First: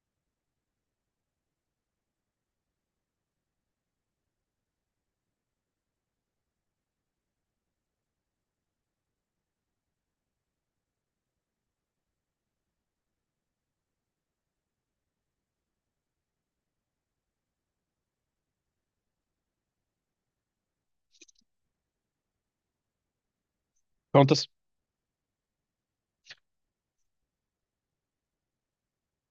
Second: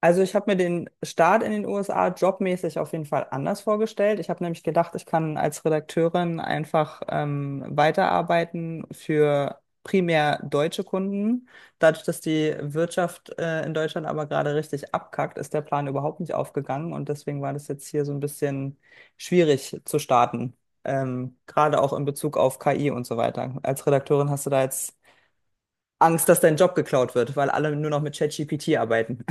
Also ich habe mir den Start in den USA jobmäßig auf jeden Fall anders vorgestellt. Ich habe nämlich gedacht, ich kann als Redakteurin einfach weiterarbeiten für primär deutsche Kunden. Dadurch, dass die Wirtschaft in Deutschland aber gerade richtig abkackt, ist der Plan überhaupt nicht aufgegangen, und deswegen war das jetzt hier so ein bisschen schwierig zu starten. Gerade auch in Bezug auf KI und so weiter. Als Redakteurin hast Konntest, du da jetzt Angst, dass dein Job geklaut wird, weil alle nur noch mit ChatGPT arbeiten.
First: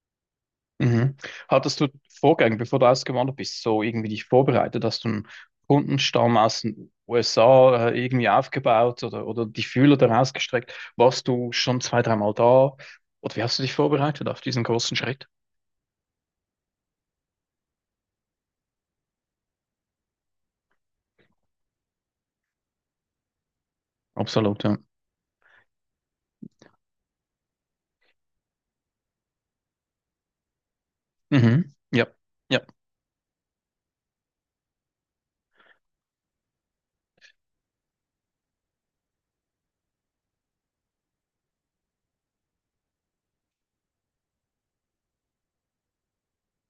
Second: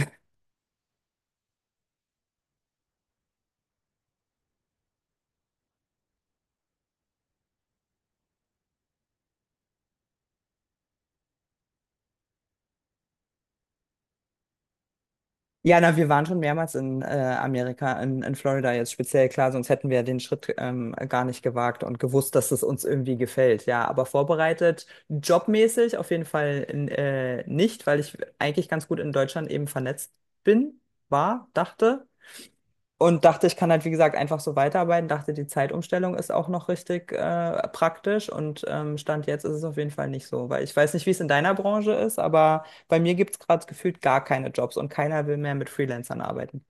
mhm. Hattest du Vorgänge, bevor du ausgewandert bist, so irgendwie dich vorbereitet? Hast du einen Kundenstamm aus den USA irgendwie aufgebaut oder die Fühler daraus gestreckt? Warst du schon zwei, dreimal da? Oder wie hast du dich vorbereitet auf diesen großen Schritt? Ja, na, wir waren schon mehrmals in Amerika, in Florida jetzt speziell, klar, sonst hätten wir den Schritt gar nicht gewagt und gewusst, dass es uns irgendwie gefällt. Ja, aber Absolut, ja. vorbereitet, jobmäßig auf jeden Fall nicht, weil ich eigentlich ganz gut in Deutschland eben vernetzt bin, war, Mhm. Ja, dachte. ja. Und dachte, ich kann halt, wie gesagt, einfach so weiterarbeiten. Dachte, die Zeitumstellung ist auch noch richtig praktisch. Und Stand jetzt ist es auf jeden Fall nicht so, weil ich weiß nicht, wie es in deiner Branche ist, aber bei mir gibt es gerade gefühlt gar keine Jobs und keiner will mehr mit Freelancern arbeiten.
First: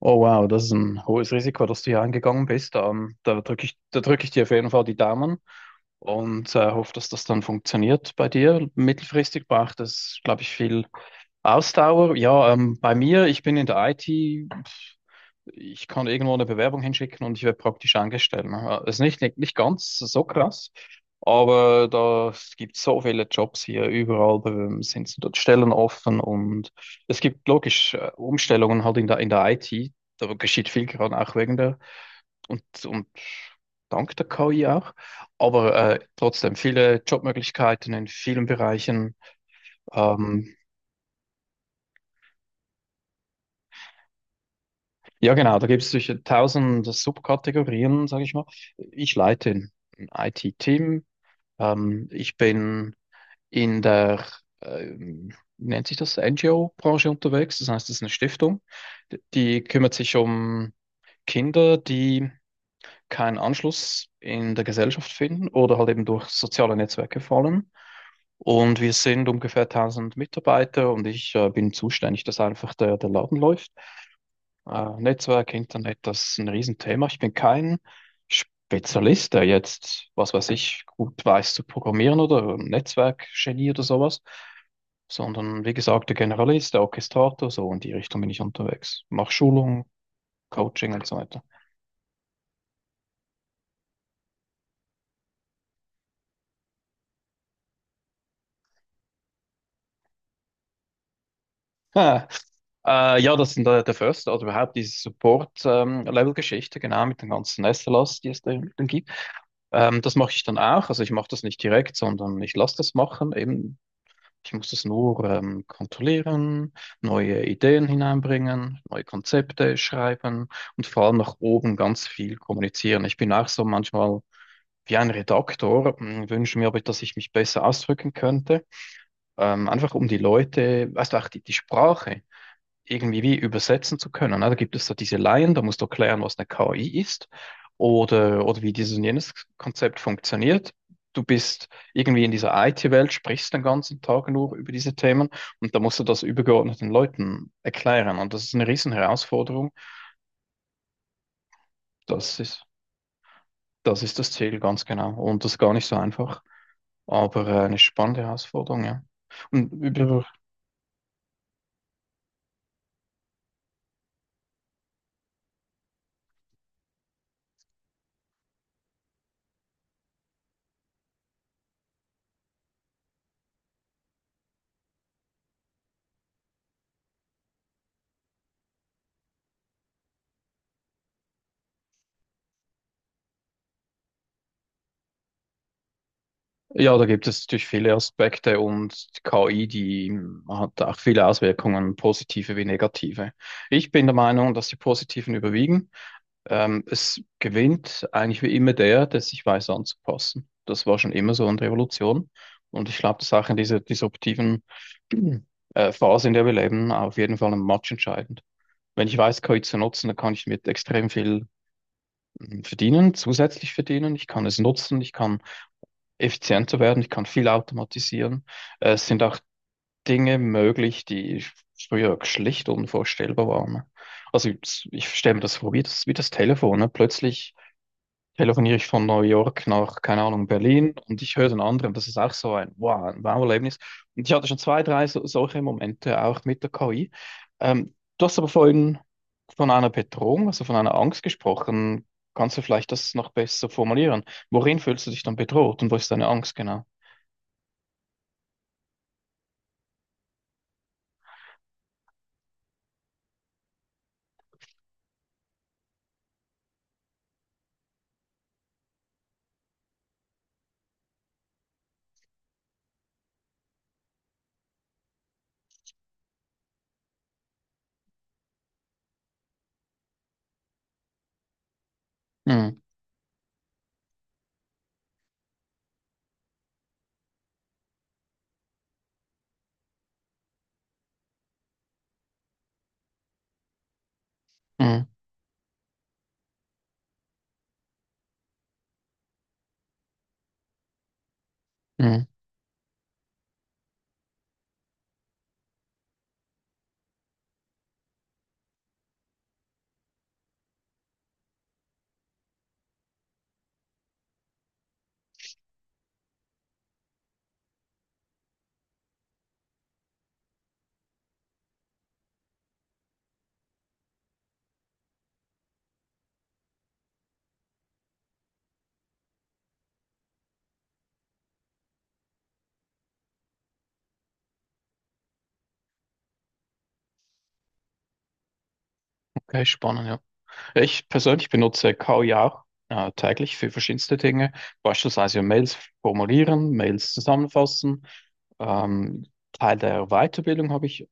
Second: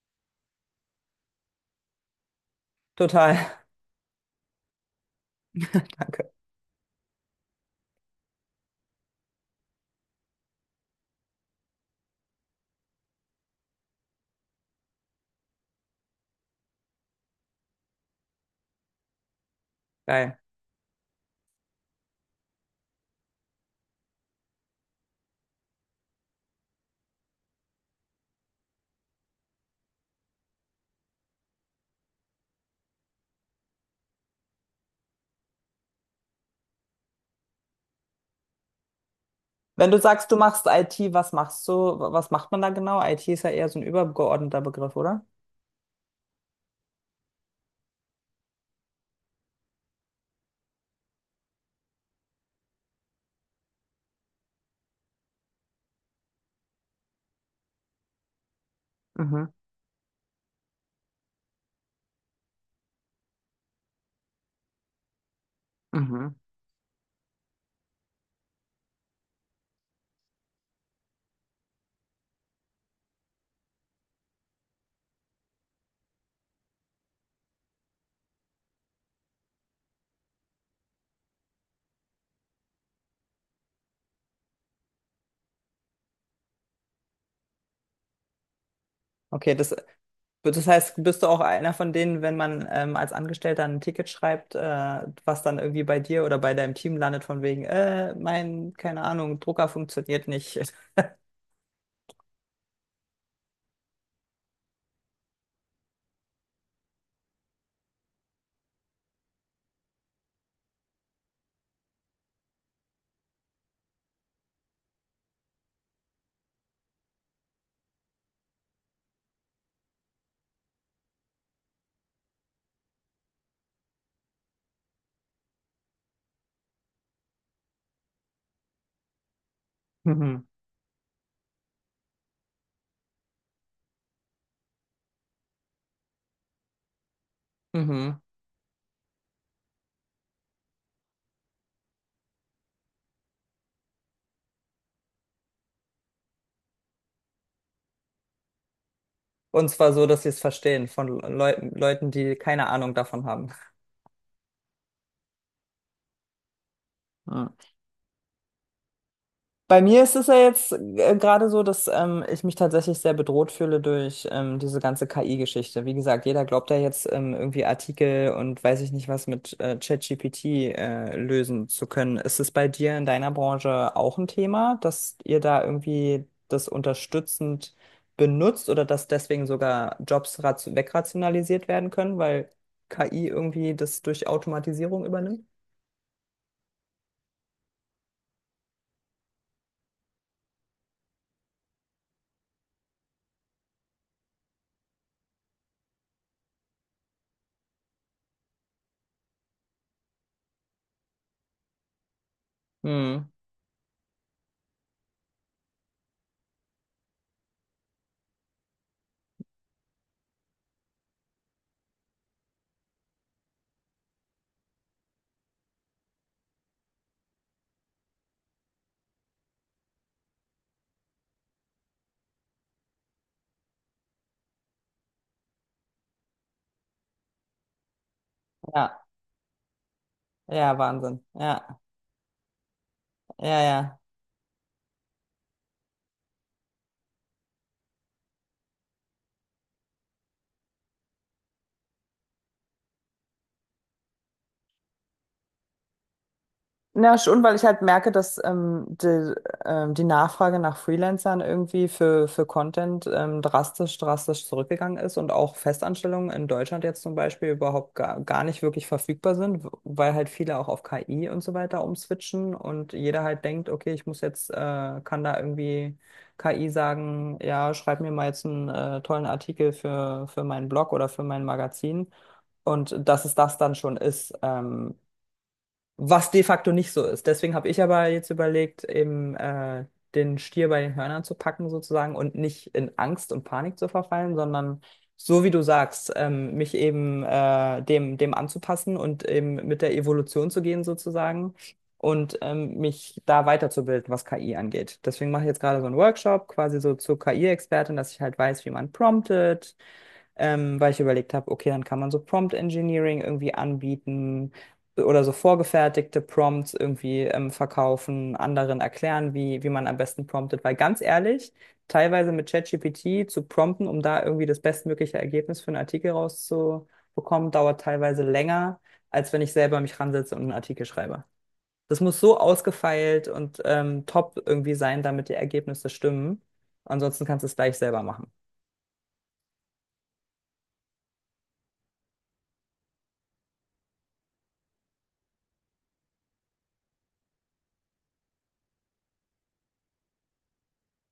Oh wow, das ist ein hohes Risiko, dass du hier eingegangen bist. Da Total. drücke ich, da drücke ich dir auf jeden Fall die Daumen Danke. und hoffe, dass das dann funktioniert bei dir. Mittelfristig braucht es, glaube ich, viel Ausdauer, ja, bei mir, ich bin in der IT, pf, ich kann irgendwo eine Bewerbung hinschicken und ich werde praktisch angestellt, ne? Ist nicht ganz so Geil. krass, aber da es gibt so viele Jobs hier, überall sind so dort Stellen offen, und es gibt logisch Umstellungen halt in der IT, da geschieht viel gerade auch wegen der und dank der KI auch, aber trotzdem viele Jobmöglichkeiten in vielen Bereichen. Wenn du sagst, du Ähm, machst IT, was machst du? Was macht man da genau? IT ist ja eher so ein übergeordneter Begriff, oder? Ja, genau, da gibt es sicher tausend Subkategorien, sage ich mal. Ich leite ein IT-Team. Ich bin in der, ähm, wie nennt sich das, NGO-Branche unterwegs. Das heißt, es ist eine Stiftung, Mhm. die kümmert sich um Kinder, die keinen Anschluss in der Gesellschaft finden oder halt eben durch Mhm. soziale Netzwerke fallen. Und wir sind ungefähr tausend Mitarbeiter und ich bin zuständig, dass einfach der Laden läuft. Netzwerk, Internet, das ist ein Riesenthema. Ich bin kein Spezialist, der jetzt, was weiß ich, gut weiß zu programmieren oder ein Netzwerkgenie oder sowas, sondern wie gesagt, der Generalist, der Orchestrator, so in die Richtung bin ich unterwegs. Mach Okay, das, Schulung, das Coaching heißt, und so bist du auch weiter. einer von denen, wenn man als Angestellter ein Ticket schreibt, was dann irgendwie bei dir oder bei deinem Team landet, von wegen, mein, keine Ahnung, Drucker funktioniert nicht. Ha. Ja, das sind der First, oder überhaupt diese Support-Level-Geschichte, genau, mit den ganzen SLAs, die es da dann gibt. Das mache ich dann auch. Also ich mache das nicht direkt, sondern ich lasse das machen, eben. Ich muss das nur kontrollieren, neue Ideen hineinbringen, neue Konzepte schreiben und vor allem nach oben ganz viel kommunizieren. Ich bin auch so manchmal wie ein Redaktor, wünsche mir aber, dass ich mich besser ausdrücken könnte. Einfach um die Mhm. Leute, weißt du, auch die Sprache irgendwie wie übersetzen zu können, ne? Da gibt es so diese Laien, da musst du erklären, was eine KI ist Mhm. oder wie dieses und jenes Konzept funktioniert. Du bist irgendwie in dieser IT-Welt, sprichst den ganzen Tag nur über diese Themen und da musst du das übergeordneten Leuten erklären. Und das ist eine riesen Und Herausforderung. zwar so, dass sie es verstehen, von Leuten, Leuten, die Das ist, keine Ahnung davon haben. das ist das Ziel, ganz genau. Und das ist gar nicht so einfach, aber eine spannende Herausforderung, ja. Und Bei mir ist über. es ja jetzt gerade so, dass ich mich tatsächlich sehr bedroht fühle durch diese ganze KI-Geschichte. Wie gesagt, jeder glaubt ja jetzt irgendwie Artikel und weiß ich nicht was mit ChatGPT lösen zu können. Ist es bei dir in deiner Branche auch ein Thema, dass ihr da irgendwie das unterstützend benutzt oder dass deswegen sogar Jobs wegrationalisiert werden können, weil KI irgendwie das durch Automatisierung übernimmt? Ja, da gibt es natürlich viele Aspekte, und die KI, die hat auch viele Auswirkungen, positive wie negative. Ich bin der Meinung, dass die positiven überwiegen. Es gewinnt eigentlich wie immer der, der sich weiß anzupassen. Das war schon immer so in der Evolution. Und ich glaube, das Hm. ist auch in dieser disruptiven Phase, in der wir leben, auf jeden Fall ein Match entscheidend. Wenn ich weiß, KI zu nutzen, dann kann ich mit extrem viel verdienen, zusätzlich verdienen. Ich kann es nutzen, ich kann effizienter werden, ich kann viel automatisieren. Es sind auch Dinge möglich, die früher schlicht unvorstellbar waren. Ich stelle mir das vor, wie das Telefon. Ne? Plötzlich telefoniere ich Ja, von New York nach, keine Ahnung, ja, Berlin, und Wahnsinn. ich höre den Ja, anderen. Das ist auch so ein Wow, ein ja, Wow-Erlebnis. ja. Und ich hatte schon zwei, drei so, solche Momente auch mit der KI. Du hast aber vorhin von einer Bedrohung, also von einer Angst gesprochen. Kannst du vielleicht das noch besser formulieren? Worin fühlst du dich dann bedroht, und wo ist deine Angst genau? Na schon, weil ich halt merke, dass die, die Nachfrage nach Freelancern irgendwie für Content drastisch zurückgegangen ist und auch Festanstellungen in Deutschland jetzt zum Beispiel überhaupt gar nicht wirklich verfügbar sind, weil halt viele auch auf KI und so weiter umswitchen und jeder halt denkt, okay, ich muss jetzt, kann da irgendwie KI sagen, ja, schreib mir mal jetzt einen tollen Artikel für meinen Blog oder für mein Magazin. Mhm. Und dass es das dann schon ist. Was de facto nicht so ist. Deswegen habe ich aber jetzt überlegt, eben den Stier bei den Hörnern zu packen sozusagen und nicht in Angst und Panik zu verfallen, sondern Mhm. so wie du sagst, mich eben dem anzupassen und eben mit der Evolution zu gehen sozusagen Mhm. und mich da weiterzubilden, was KI angeht. Deswegen mache ich jetzt gerade so einen Workshop quasi so zur KI-Expertin, dass ich halt weiß, wie man promptet weil ich überlegt habe, okay, dann kann man so Prompt Engineering irgendwie anbieten oder so vorgefertigte Prompts irgendwie verkaufen, anderen erklären, wie man am besten promptet, weil ganz ehrlich, teilweise mit ChatGPT zu prompten, um da irgendwie das bestmögliche Ergebnis für einen Artikel rauszubekommen, dauert teilweise länger, als wenn ich selber mich ransetze und einen Artikel schreibe. Das muss so ausgefeilt und top irgendwie sein, damit die Ergebnisse stimmen. Ansonsten kannst du es gleich selber machen. Okay, spannend, ja. Ich persönlich benutze KI auch täglich für verschiedenste Dinge, beispielsweise ja Mails formulieren, Mails zusammenfassen. Ähm, Teil der Weiterbildung habe ich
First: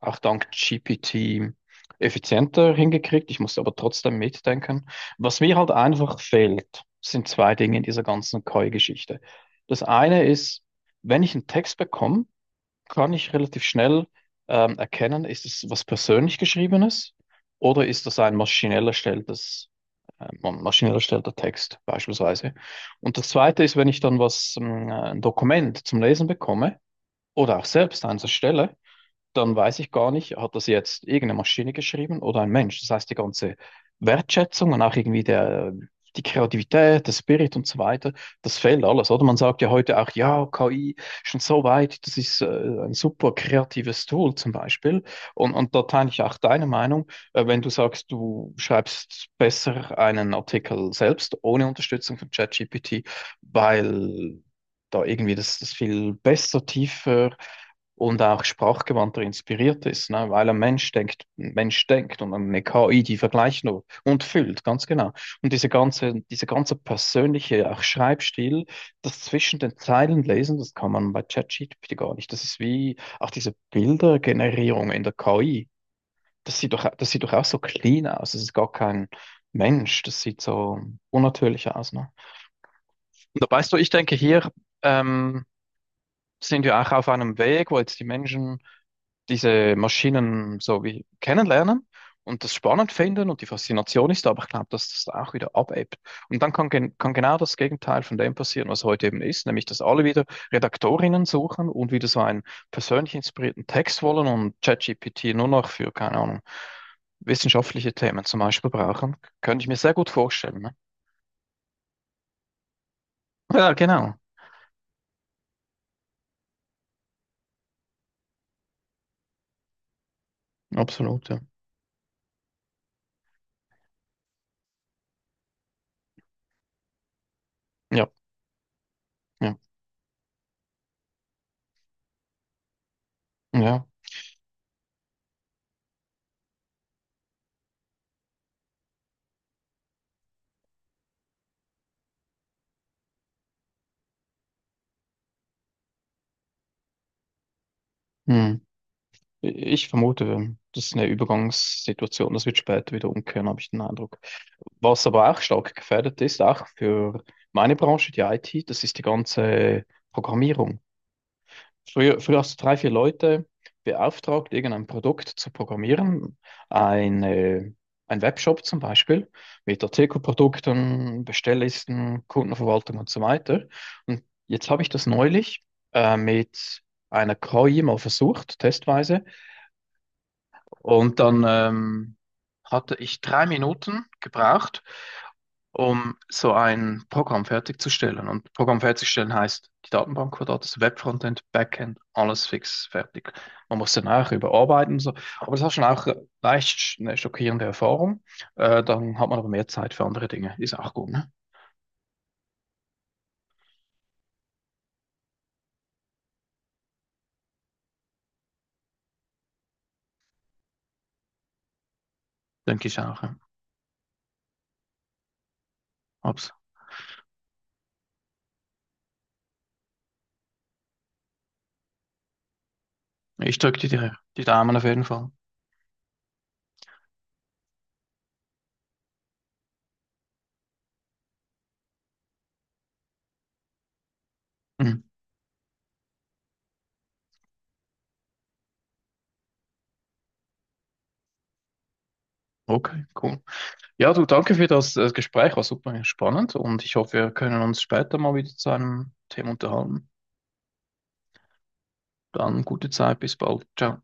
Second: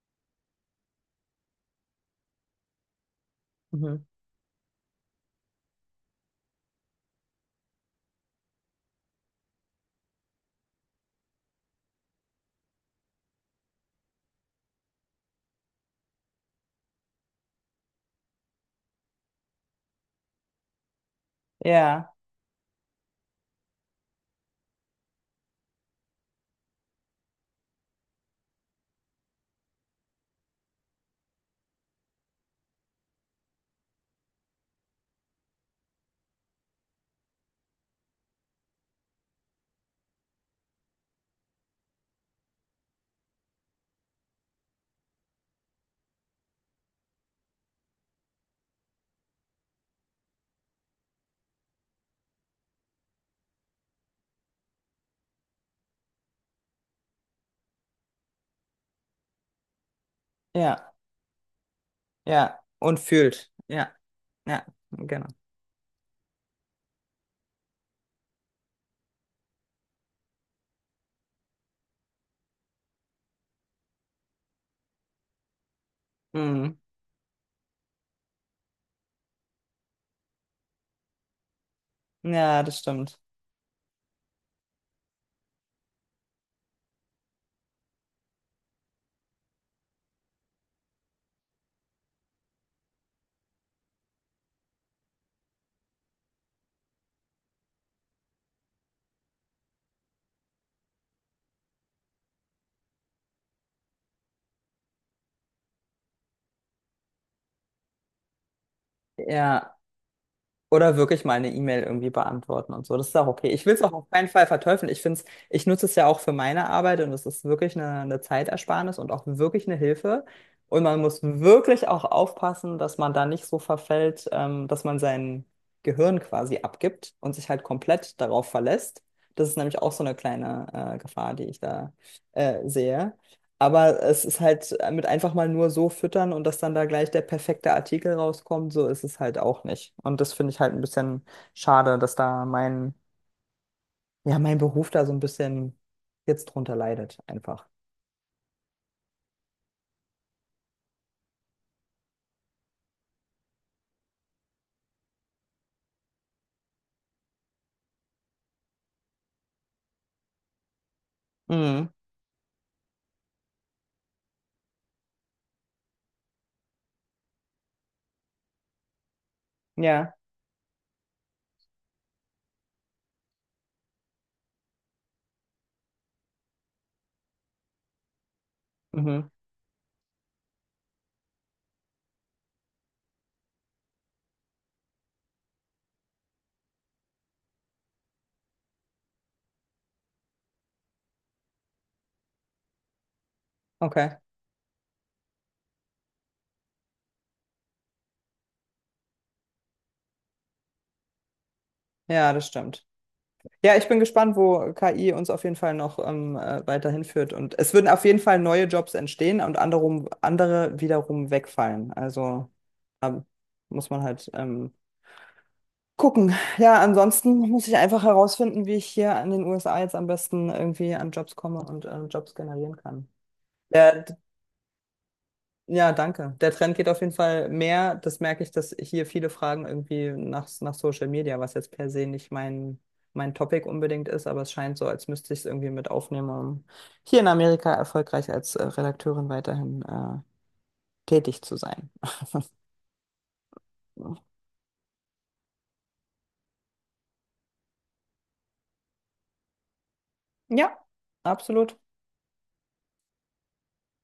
auch dank GPT effizienter hingekriegt. Ich musste aber Mhm. trotzdem mitdenken. Was mir halt einfach fehlt, sind zwei Dinge in dieser ganzen KI-Geschichte. Das eine ist, wenn ich einen Text bekomme, kann ich relativ schnell erkennen, ist es was persönlich Geschriebenes oder ist das ein maschinell erstellter Text Ja, beispielsweise. Und das Zweite ist, wenn ich dann ein Dokument zum Lesen bekomme oder auch selbst eins erstelle, dann weiß ich gar nicht, hat das jetzt irgendeine Maschine geschrieben oder ein Mensch? Das heißt, die ganze Wertschätzung und auch irgendwie die Kreativität, der Spirit und so weiter, das fehlt alles, oder? Man sagt ja heute auch, ja, KI schon so weit, das ist ein super kreatives Tool zum Beispiel. Und da teile ich auch deine Meinung, wenn du sagst, du schreibst besser einen Artikel selbst ohne Unterstützung von ChatGPT, weil da irgendwie das viel besser, tiefer und auch sprachgewandter inspiriert ist, ne? Weil ein Mensch ja, denkt, ein Mensch denkt, und ja. eine Und KI, die fühlt. vergleicht nur Ja, und füllt, ja, ganz genau. genau. Und diese ganze persönliche auch Schreibstil, das zwischen den Zeilen lesen, das kann man bei ChatGPT gar nicht. Das ist wie auch diese Bildergenerierung in der KI. Mhm. Das sieht doch auch so clean aus. Das ist gar kein Mensch. Das sieht so unnatürlich aus, ne? Ja, das stimmt. Und da weißt du, ich denke, hier ähm, sind wir auch auf einem Weg, wo jetzt die Menschen diese Maschinen so wie kennenlernen und das spannend finden, und die Faszination ist da, aber ich glaube, dass das da auch wieder abebbt. Und dann kann genau das Gegenteil von dem passieren, was heute eben ist, nämlich dass alle wieder Redaktorinnen suchen und wieder so einen persönlich inspirierten Text wollen und ChatGPT nur noch für, keine Ahnung, wissenschaftliche Themen zum Beispiel brauchen. Könnte ich Ja. mir sehr gut vorstellen. Ne? Oder wirklich mal eine E-Mail irgendwie beantworten und so. Das ist auch okay. Ich Ja, will es auch auf genau. keinen Fall verteufeln. Ich finde es, ich nutze es ja auch für meine Arbeit, und es ist wirklich eine Zeitersparnis und auch wirklich eine Hilfe. Und man muss Absolut, ja. wirklich auch aufpassen, dass man da nicht so verfällt, dass man sein Gehirn quasi abgibt und sich halt Ja, komplett darauf verlässt. Das ja, ist nämlich auch so eine kleine Gefahr, die ich da sehe. ja. Aber es ist halt mit einfach mal nur so füttern und dass dann da gleich der perfekte Artikel rauskommt, so ist es halt auch nicht. Und das finde ich halt ein bisschen schade, dass da mein, ja, mein Beruf da so ein bisschen jetzt drunter leidet, einfach. Hm. Ich vermute, das ist eine Übergangssituation, das wird später wieder umkehren, habe ich den Eindruck. Was aber auch stark gefährdet ist, auch für meine Branche, die IT, das ist die ganze Programmierung. Mhm. Früher hast du drei, vier Leute beauftragt, irgendein Produkt zu programmieren, eine, ein Webshop zum Beispiel, mit Ja. Artikelprodukten, Bestelllisten, Kundenverwaltung und so weiter. Und jetzt habe ich das neulich mit einer KI mal versucht, testweise. Mhm. Und dann hatte ich drei Minuten gebraucht, um so ein Programm fertigzustellen. Und Programm fertigstellen heißt, die Datenbank war da, das Webfrontend, Backend, alles fix, fertig. Man muss dann Okay. auch überarbeiten und so. Aber das war schon auch eine schockierende Erfahrung. Dann hat man aber mehr Zeit für andere Dinge. Ist auch gut, ne? Ja, das stimmt. Ja, ich bin gespannt, wo KI uns auf jeden Fall noch weiterhin führt. Und es würden auf jeden Fall neue Jobs entstehen und andere wiederum wegfallen. Also Denke ich auch. da Ja. muss man halt gucken. Abs- Ja, ansonsten muss ich einfach herausfinden, wie ich hier an den USA jetzt am besten irgendwie an Jobs komme und Jobs generieren kann. Ich drücke dir Der, die Daumen auf jeden Fall. ja, danke. Der Trend geht auf jeden Fall mehr. Das merke ich, dass hier viele fragen irgendwie nach Social Media, was jetzt per se nicht mein, mein Topic unbedingt ist, aber es scheint so, Mhm. als müsste ich es irgendwie mit aufnehmen, um hier in Amerika erfolgreich als Redakteurin weiterhin tätig zu sein. Okay, cool. Ja, du, danke für das, Gespräch, war super spannend, und ich hoffe, wir können uns später mal wieder zu einem Thema unterhalten. Ja, absolut. Dann gute Zeit, bis bald. Ciao.